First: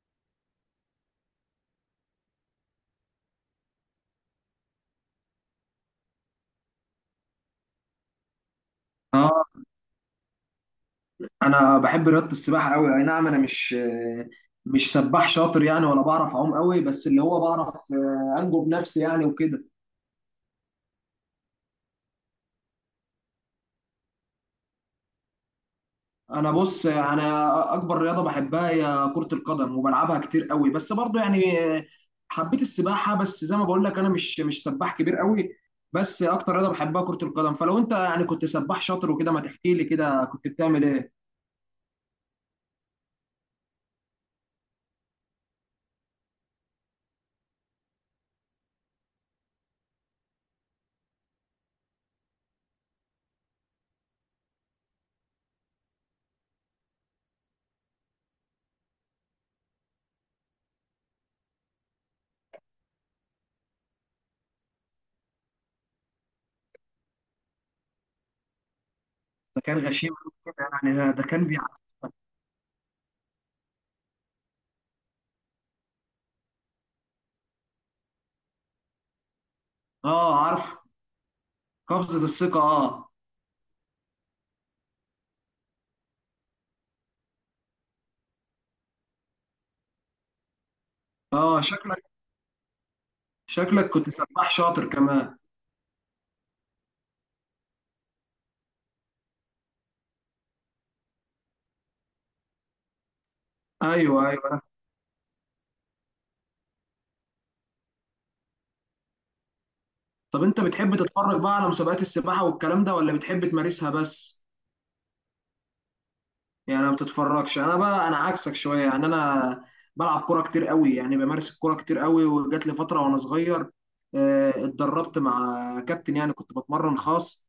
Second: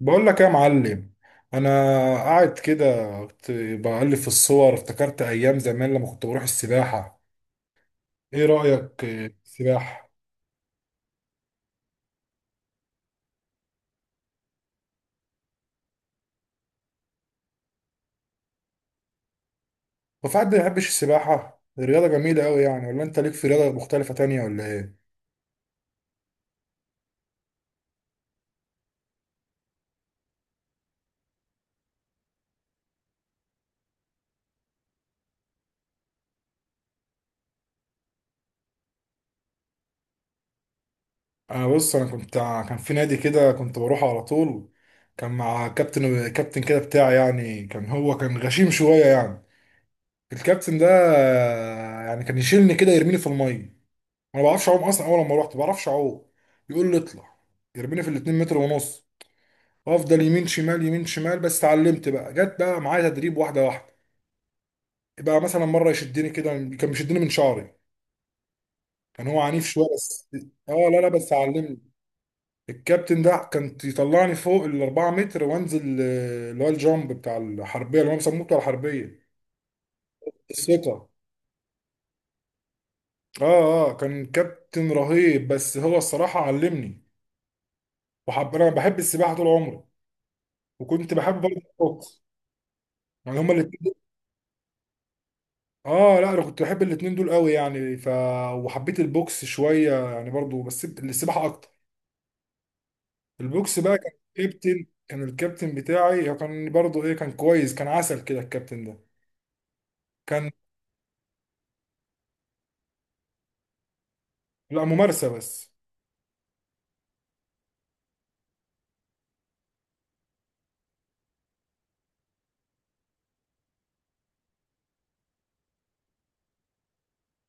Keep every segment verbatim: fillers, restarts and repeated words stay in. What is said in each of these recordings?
بقول لك يا معلم. انا قاعد كده، كنت بقلب في الصور، افتكرت ايام زمان لما كنت بروح السباحه. ايه رايك في اه، السباحه؟ انا بحب رياضه السباحه قوي. اي نعم، انا مش مش سباح شاطر يعني، ولا بعرف اعوم قوي، بس اللي هو بعرف آه، انجو بنفسي يعني وكده. هو في حد ما يحبش السباحه؟ الرياضه جميله قوي يعني، ولا انت ليك في رياضه مختلفه تانية ولا ايه؟ انا بص، انا اكبر رياضه بحبها هي كره القدم، وبلعبها كتير قوي، بس برضو يعني آه، حبيت السباحه. بس زي ما بقول لك انا مش مش سباح كبير قوي، بس اكتر رياضه بحبها كره القدم. فلو انت يعني كنت سباح شاطر وكده، ما تحكي لي كده كنت بتعمل ايه؟ انا بص، انا كنت، كان في نادي كده كنت بروح على طول. كان مع كابتن كابتن كده بتاعي، يعني كان هو كان غشيم شويه يعني. الكابتن ده يعني كان يشيلني كده يرميني في الميه. انا ما بعرفش اعوم اصلا، اول لما رحت ما بعرفش اعوم. يقول لي اطلع، يرميني في الاتنين متر ونص، افضل يمين شمال يمين شمال. بس اتعلمت بقى، جت بقى معايا تدريب واحده واحده. بقى مثلا مره يشدني كده، كان بيشدني من شعري، كان هو ده عنيف كان شويه غشيم بس. كده. اه، لا لا، يعني ده بس كان بيع. علمني. الكابتن ده كان يطلعني فوق ال اربع متر وانزل، آه، اللي هو الجامب بتاع الحربيه اللي هم بيسموه بتاع الحربيه اه عارف. الثقه. قفزه الثقه، اه. اه اه، كان كابتن رهيب، بس هو الصراحه علمني. وحب انا بحب السباحه طول عمري، وكنت بحب برضه اه شكله، الطبخ. يعني هما كنت الاتنين شكلك دول- كنت سباح شاطر كمان. اه لا، انا كنت بحب الاتنين دول قوي يعني. ف وحبيت البوكس شويه يعني برضو، بس السباحه اكتر. البوكس بقى كان ايوه، ايوه. الكابتن كان الكابتن بتاعي، هو كان برضو ايه كان كويس، كان عسل كده الكابتن ده طب كان. انت بتحب تتفرج بقى على مسابقات السباحه والكلام ده، ولا بتحب تمارسها بس؟ لا، ممارسه بس. يعني ما بتتفرجش. انا بقى انا عكسك شويه يعني، انا بلعب كوره كتير قوي، يعني بمارس الكوره كتير قوي، وجات لي فتره وانا صغير آه، اتدربت مع كابتن، يعني كنت بتمرن خاص.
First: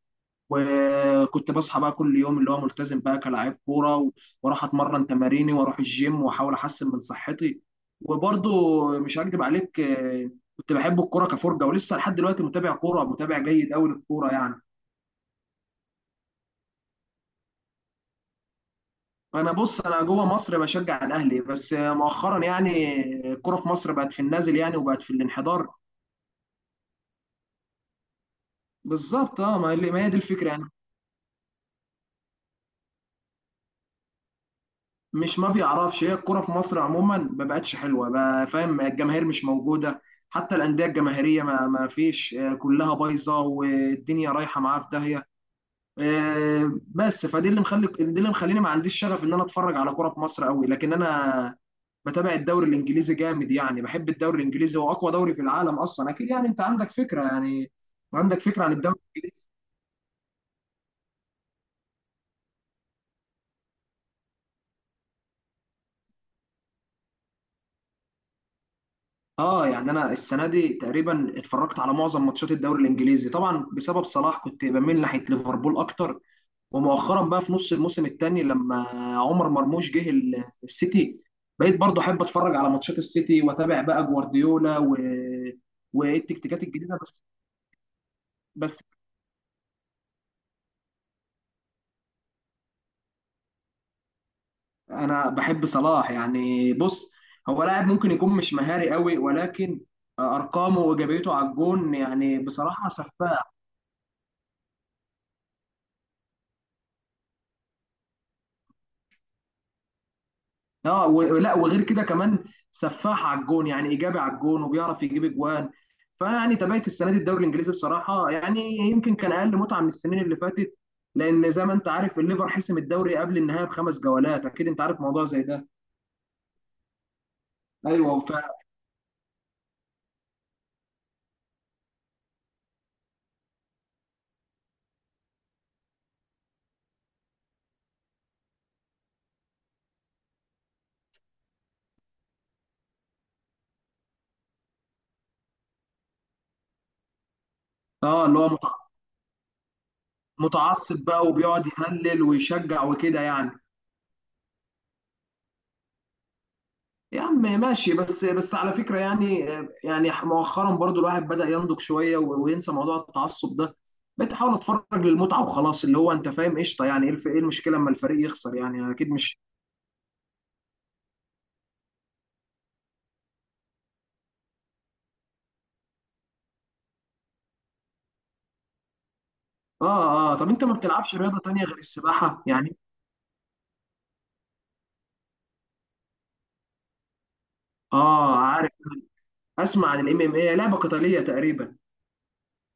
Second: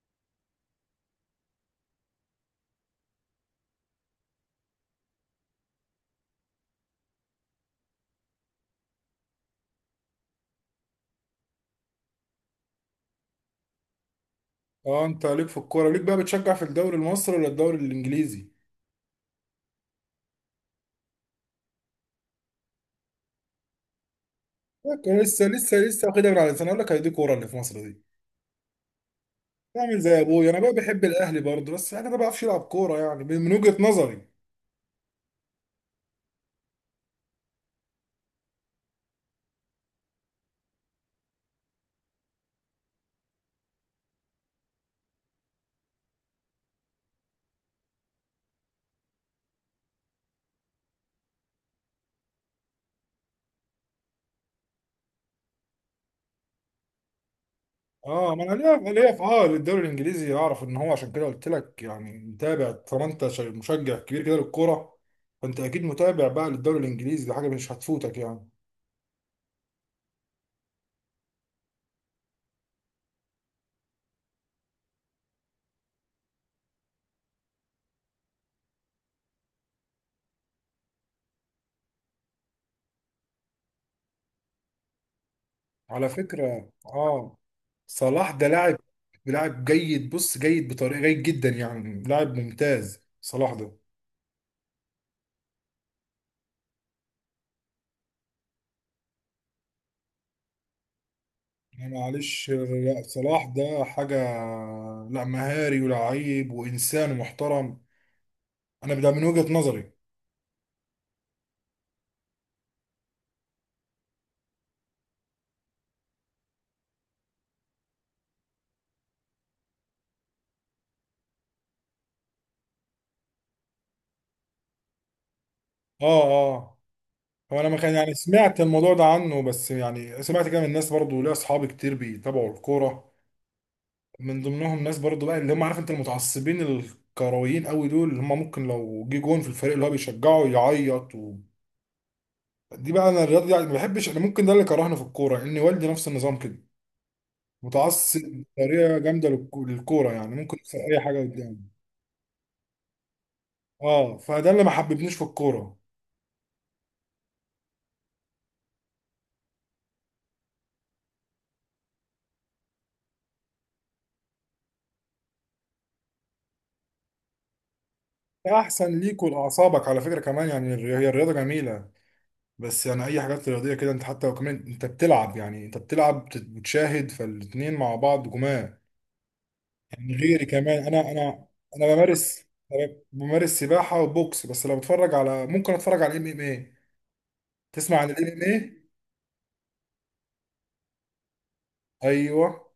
وكنت بصحى بقى كل يوم، اللي هو ملتزم بقى كلاعب كوره و- واروح اتمرن تماريني واروح الجيم واحاول احسن من صحتي. وبرضو مش هكدب عليك آه، كنت بحب الكوره كفرجه، ولسه لحد دلوقتي متابع كوره، متابع جيد قوي للكوره يعني. اه، انت ليك في الكوره، ليك بقى بتشجع في الدوري المصري ولا الدوري الانجليزي؟ انا بص، انا جوه مصر بشجع الاهلي، بس مؤخرا يعني الكوره في مصر بقت في النازل يعني، لا، وبقت في كان لسه الانحدار. لسه لسه واخدها من على لساني، اقول لك هي دي كوره اللي في مصر دي. بالظبط، اه. ما اللي- بعمل ما هي دي زي الفكره ابويا، انا يعني. بقى بحب الاهلي برضو، بس انا ما بعرفش العب كوره يعني من وجهه نظري. مش ما بيعرفش، هي الكوره في مصر عموما ما بقتش حلوه بقى، فاهم؟ الجماهير مش موجوده، حتى الانديه الجماهيريه ما ما فيش آه، كلها بايظه، والدنيا رايحه معاها في داهيه آه، بس فدي اللي مخلي دي اللي مخليني ما عنديش شغف ان انا اتفرج على كوره في مصر قوي. لكن انا بتابع الدوري الانجليزي جامد، يعني بحب الدوري الانجليزي، هو اقوى دوري في العالم اصلا، اكيد يعني انت عندك فكره يعني. اه، عندك ما انا فكره عن ليا الدوري ليا في اه الانجليزي. للدوري الانجليزي، اعرف ان هو عشان كده قلت لك يعني متابع، طالما انت شا- مشجع كبير كده للكوره، فانت اكيد متابع بقى للدوري الانجليزي، دي حاجه مش هتفوتك يعني. اه يعني انا السنه دي تقريبا اتفرجت على معظم ماتشات الدوري الانجليزي، طبعا بسبب صلاح كنت بميل ناحيه ليفربول اكتر. ومؤخرا بقى في نص الموسم الثاني، لما عمر مرموش جه ال- السيتي، بقيت برضه احب اتفرج على ماتشات السيتي، واتابع بقى جوارديولا و... على والتكتيكات فكره الجديده. بس اه، صلاح ده لاعب بس لاعب جيد، بص جيد، بطريقه جيد جدا يعني، لاعب ممتاز صلاح ده. انا بحب صلاح يعني. بص، هو لاعب ممكن يكون مش مهاري قوي، ولكن ارقامه وايجابيته على يعني الجون، يعني معلش، بصراحه لا صلاح سفاحه. ده حاجه، لا مهاري ولاعيب وانسان محترم، انا ده من وجهه نظري. اه، ولا وغير كده كمان، سفاح على الجون، يعني ايجابي على الجون وبيعرف يجيب اجوان. فيعني تابعت السنه دي الدوري الانجليزي بصراحه، يعني يمكن كان اقل متعه من السنين اللي فاتت، لان زي ما انت عارف الليفر حسم الدوري قبل النهايه بخمس جولات، اكيد انت عارف موضوع زي ده. اه اه. هو انا ما كان ايوه يعني وفعلا. سمعت الموضوع ده عنه، بس يعني سمعت كده من الناس برضو، ليا اصحابي كتير بيتابعوا الكوره، من ضمنهم ناس برضو بقى اللي هم عارف انت المتعصبين الكرويين قوي دول، اللي هم ممكن لو جه جون في الفريق اللي هو بيشجعه يعيط و... دي بقى انا الرياضه دي يعني ما بحبش، انا ممكن ده اللي كرهني في الكوره، ان والدي نفس النظام كده متعصب اه، اللي هو متع- بطريقه جامده للك- للكوره، يعني ممكن يكسر اي متعصب حاجه بقى، وبيقعد قدامه. يهلل ويشجع وكده يعني. اه، فده اللي ما حببنيش في الكوره. يا عم ماشي، بس بس على فكرة يعني، يعني مؤخرا برضو الواحد بدأ ينضج شوية و- وينسى موضوع التعصب ده. بقيت احاول اتفرج للمتعة وخلاص، اللي هو انت فاهم، قشطة. يعني ايه الف- إيه المشكلة اما الفريق يخسر؟ يعني احسن اكيد ليك مش. ولاعصابك على فكره كمان يعني. الري- هي الرياضه جميله، بس يعني اي حاجات رياضيه كده، انت حتى لو كمان انت بتلعب يعني، انت بتلعب بت- بتشاهد، فالاتنين مع بعض جماع، اه يعني اه، غيري طب انت ما كمان، انا بتلعبش انا رياضة تانية غير انا السباحة بمارس يعني؟ أنا بمارس سباحه وبوكس، بس لو بتفرج على، ممكن اتفرج على الام ام اي. تسمع عن الام اه ام عارف، اي؟ اسمع عن الام ام اي، لعبة قتالية تقريبا. ايوه،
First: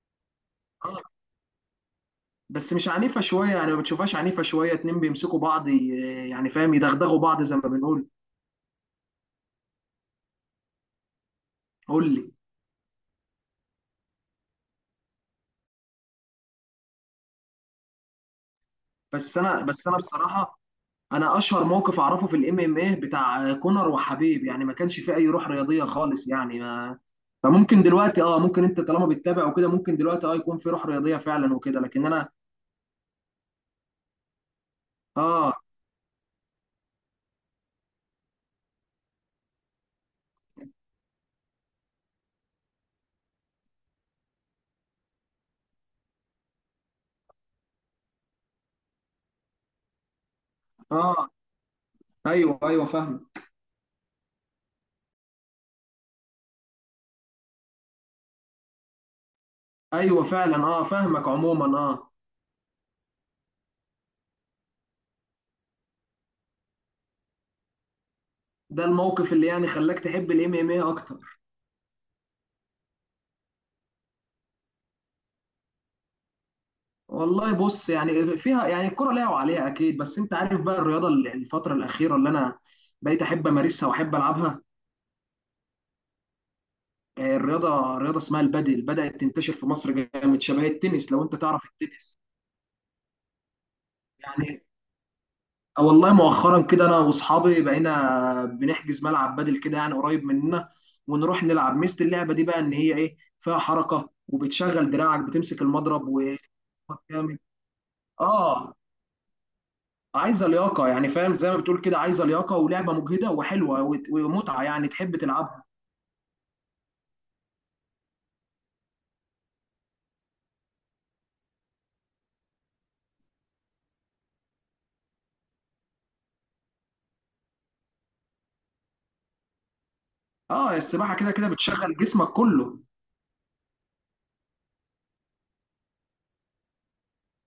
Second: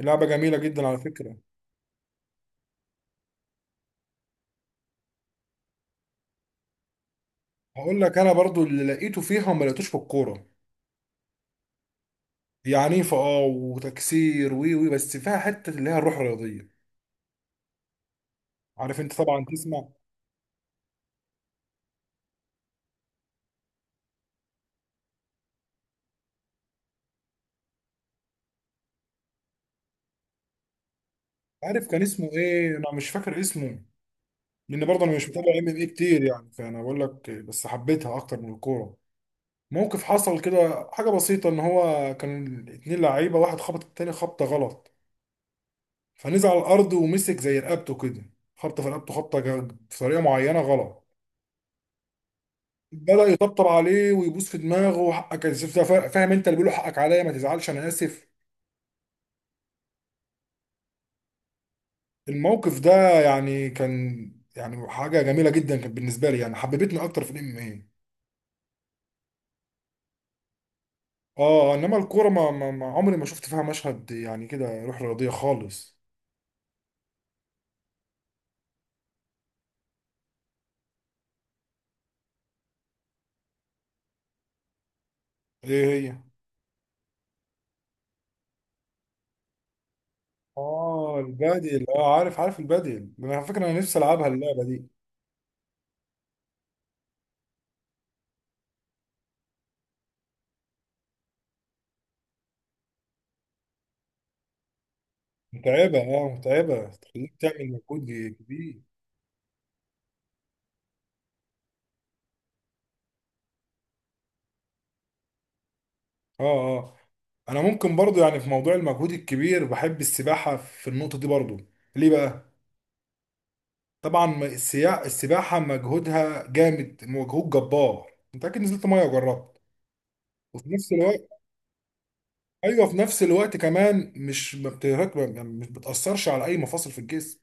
لعبه جميله جدا على اه، فكره. بس مش عنيفة شوية يعني؟ ما بتشوفهاش عنيفة شوية، اتنين بيمسكوا بعض ي- يعني فاهم، يدغدغوا بعض زي ما هقول بنقول. لك انا برضو اللي لقيته فيها وما لقيتوش في الكوره، قول لي. هي عنيفه اه، وتكسير وي وي، بس فيها حته اللي هي الروح الرياضيه، عارف انت بس طبعا انا، بس تسمع. انا بصراحة انا اشهر موقف اعرفه في الام ام ايه بتاع كونر وحبيب، يعني ما كانش فيه اي روح رياضيه خالص يعني، ما. فممكن دلوقتي اه، ممكن انت طالما بتتابع وكده، ممكن دلوقتي اه يكون في روح رياضيه فعلا وكده، عارف لكن كان انا. اسمه ايه، انا مش فاكر اسمه، لان برضه انا مش متابع اه ام ام اي كتير يعني، فانا بقول لك بس حبيتها اكتر من الكوره. موقف حصل كده حاجه بسيطه، ان هو كان اتنين لعيبه، واحد خبط التاني خبطه غلط، فنزل على الارض ومسك زي رقبته كده، خبطه في رقبته خبطه جا- في طريقه معينه غلط. اه، ايوه ايوه بدأ فاهم. يطبطب عليه ويبوس في دماغه، وحقك يا سيف ده، فا- فاهم انت اللي بيقوله، حقك عليا ما تزعلش انا اسف. ايوه فعلا اه فاهمك، عموما. اه، الموقف ده يعني كان يعني حاجه جميله جدا كانت بالنسبه لي يعني، حببتني اكتر في الام. ده الموقف اللي يعني خلاك تحب الام ام ايه اكتر؟ اه، انما الكوره ما, ما, ما عمري ما شفت فيها مشهد يعني كده روح رياضيه خالص. والله بص، يعني فيها يعني الكرة ليها وعليها اكيد، بس انت عارف بقى الرياضه ال- الفتره الاخيره اللي انا بقيت احب امارسها واحب العبها ايه هي؟ آه، الرياضه، رياضه اسمها البادل، بدات تنتشر في مصر جامد، شبه التنس لو اه انت تعرف البادل، التنس اه عارف عارف البادل، انا على فكره انا نفسي العبها يعني اللعبه دي، آه، والله مؤخرا كده انا واصحابي بقينا بنحجز ملعب بادل كده يعني، قريب مننا، ونروح نلعب. ميزه اللعبه دي بقى ان هي ايه، فيها حركه وبتشغل دراعك بتمسك متعبه المضرب اه متعبه، تخليك وجامد. تعمل مجهود اه، كبير. عايزه لياقه يعني، فاهم، زي ما بتقول كده عايزه لياقه، ولعبه مجهده وحلوه وت- ومتعه، يعني تحب تلعبها. اه اه، انا ممكن برضو يعني في موضوع المجهود الكبير بحب السباحه في النقطه دي برضو. ليه بقى؟ طبعا، ما- السيا- السباحه مجهودها جامد، مجهود جبار، انت اكيد نزلت ميه وجربت. وفي اه، نفس السباحه كده الوقت كده بتشغل جسمك كله. ايوه، في نفس الوقت كمان مش، ما بتهك- يعني مش بتاثرش على اي مفاصل في الجسم،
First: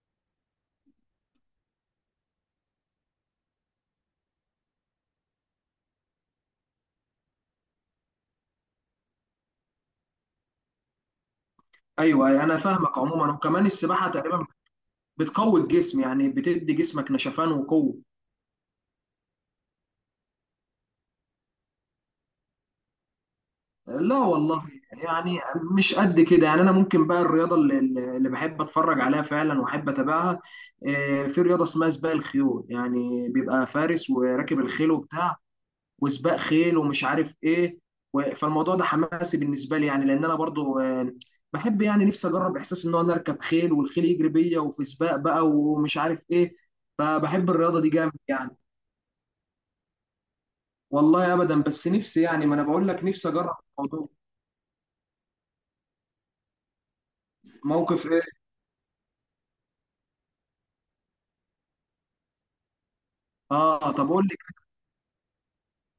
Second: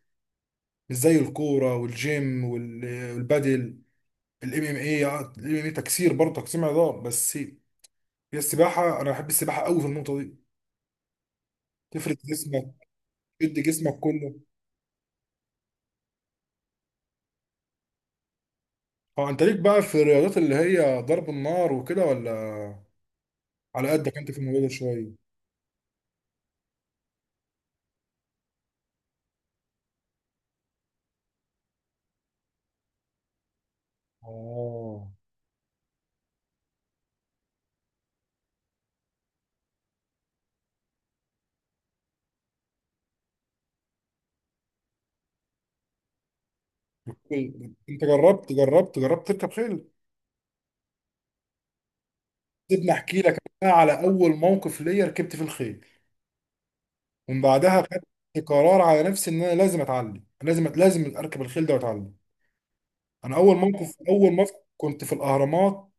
مش زي الكوره والجيم وال- والبادل. الام ام اي الام ام اي تكسير برضه تقسيم عضلات، بس هي السباحه، انا بحب السباحه قوي في النقطه دي، تفرد ايوه انا جسمك، فاهمك عموما، تشد وكمان جسمك السباحه كله. تقريبا بتقوي الجسم، يعني بتدي جسمك نشفان وقوة. اه، انت ليك بقى في الرياضات اللي هي ضرب النار وكده ولا؟ على لا قدك انت في الموضوع والله. ده شويه؟ يعني مش قد كده يعني، انا ممكن بقى الرياضة اللي, اللي بحب اتفرج عليها فعلا واحب اتابعها آه، في رياضة اسمها سباق الخيول، يعني بيبقى فارس وراكب الخيل اه، وبتاع، وسباق خيل ومش عارف ايه، و- فالموضوع ده حماسي بالنسبة لي يعني، لان انا برضو آه، بحب يعني، نفسي اجرب احساس ان انا اركب خيل والخيل يجري بيا وفي سباق بقى ومش عارف ايه، فبحب الرياضة دي انت جامد جربت يعني. جربت جربت تركب خيل؟ والله ابدا، بس نفسي يعني، ما انا بقول سيبني لك احكي نفسي لك اجرب بقى على الموضوع. اول موقف ليا ركبت في الخيل، ومن بعدها خدت موقف ايه؟ قرار على نفسي ان انا لازم اتعلم، لازم لازم اركب الخيل ده واتعلم. انا اول اه موقف طب قول اول لي. موقف كنت في الاهرامات،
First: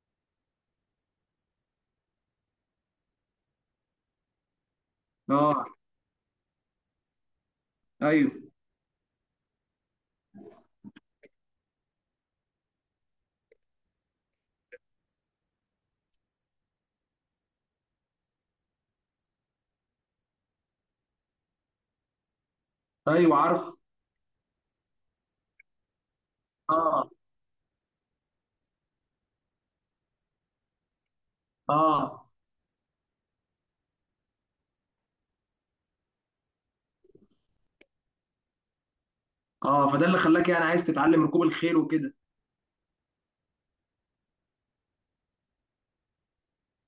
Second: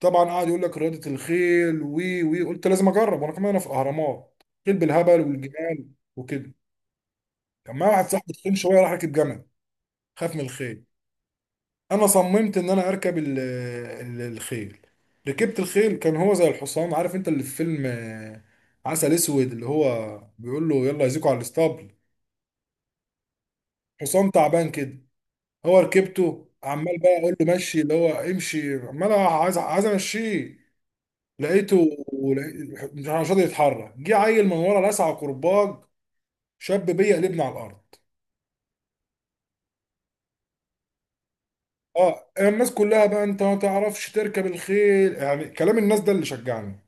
طبعا قاعد يقول لك رياضه الخيل وي وي، قلت لازم اجرب، وانا كمان انا في الاهرامات خيل بالهبل اه، والجمال وكده. كان معايا واحد ايوه صاحبي تخين شويه، راح ركب جمل، خاف من الخيل. انا صممت ان انا اركب ال- ال- الخيل، ركبت الخيل، كان هو زي الحصان، عارف انت اللي في فيلم آه، عسل اسود، اللي هو بيقول له يلا يزيكوا على الاسطبل، ايوه عارف. حصان تعبان كده. هو ركبته عمال اه بقى اقول له مشي، اللي هو امشي عمال عايز عايز امشيه، لقيته، اه لقيت- مش عارف- مش راضي يتحرك. جه عيل من ورا لسعه كرباج، شاب بيا، قلبنا على الارض. اه، فده اللي خلاك يعني عايز تتعلم ركوب الخيل وكده. اه، الناس كلها بقى، انت ما تعرفش تركب الخيل، يعني كلام الناس ده اللي شجعني،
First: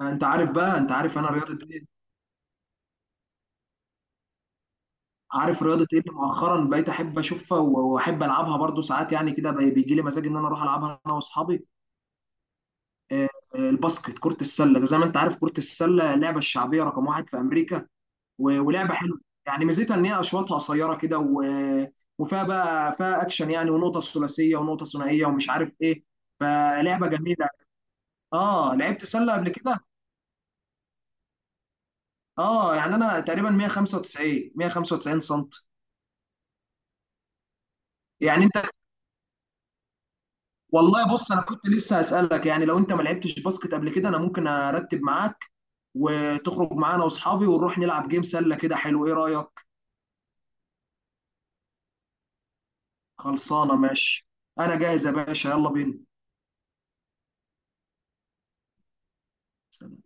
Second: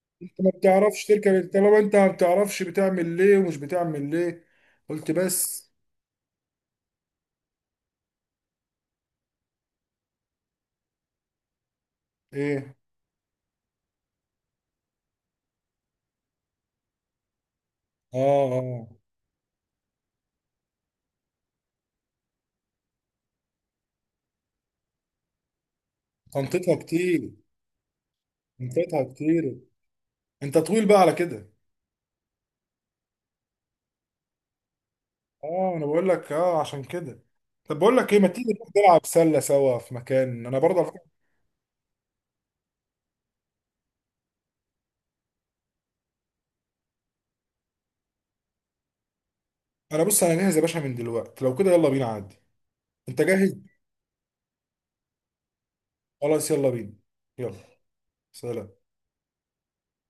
انت انت ما عارف بقى، انت بتعرفش عارف انا تركب رياضه طالما ايه، انت ما بتعرفش بتعمل ليه ومش بتعمل ليه، قلت عارف بس. رياضه ايه اللي مؤخرا بقيت احب اشوفها و- واحب العبها برضو ساعات يعني كده، بي- بيجي لي مزاج ان انا اروح العبها انا واصحابي. ايه؟ آه، آه، الباسكت، كره السله، زي ما انت عارف كره السله اللعبه الشعبيه رقم واحد في امريكا اه و- اه، ولعبه حلوه. يعني ميزتها ان هي اشواطها قصيره كده و- وفيها بقى فيها اكشن يعني، ونقطه ثلاثيه ونقطه ثنائيه ومش عارف ايه، تنطيطها فلعبه كتير، جميله. اه تنطيطها لعبت سله قبل كتير. كده؟ انت طويل بقى على كده. اه يعني انا تقريبا مية وخمسة وتسعين مية وخمسة وتسعين سم. اه، انا بقول لك اه عشان كده. طب بقول لك ايه، ما يعني تيجي نروح انت نلعب سله سوا في مكان، انا برضه على والله فكرة. بص، انا كنت لسه هسالك يعني، لو انت ما لعبتش باسكت قبل كده، انا ممكن ارتب معاك وتخرج معانا واصحابي ونروح نلعب جيم سله كده، حلو؟ ايه رايك؟ انا بص انا جاهز يا باشا من دلوقتي، لو كده يلا بينا عادي. انت جاهز؟ خلصانه ماشي، انا جاهز يا باشا يلا بينا. خلاص يلا بينا، يلا، سلام.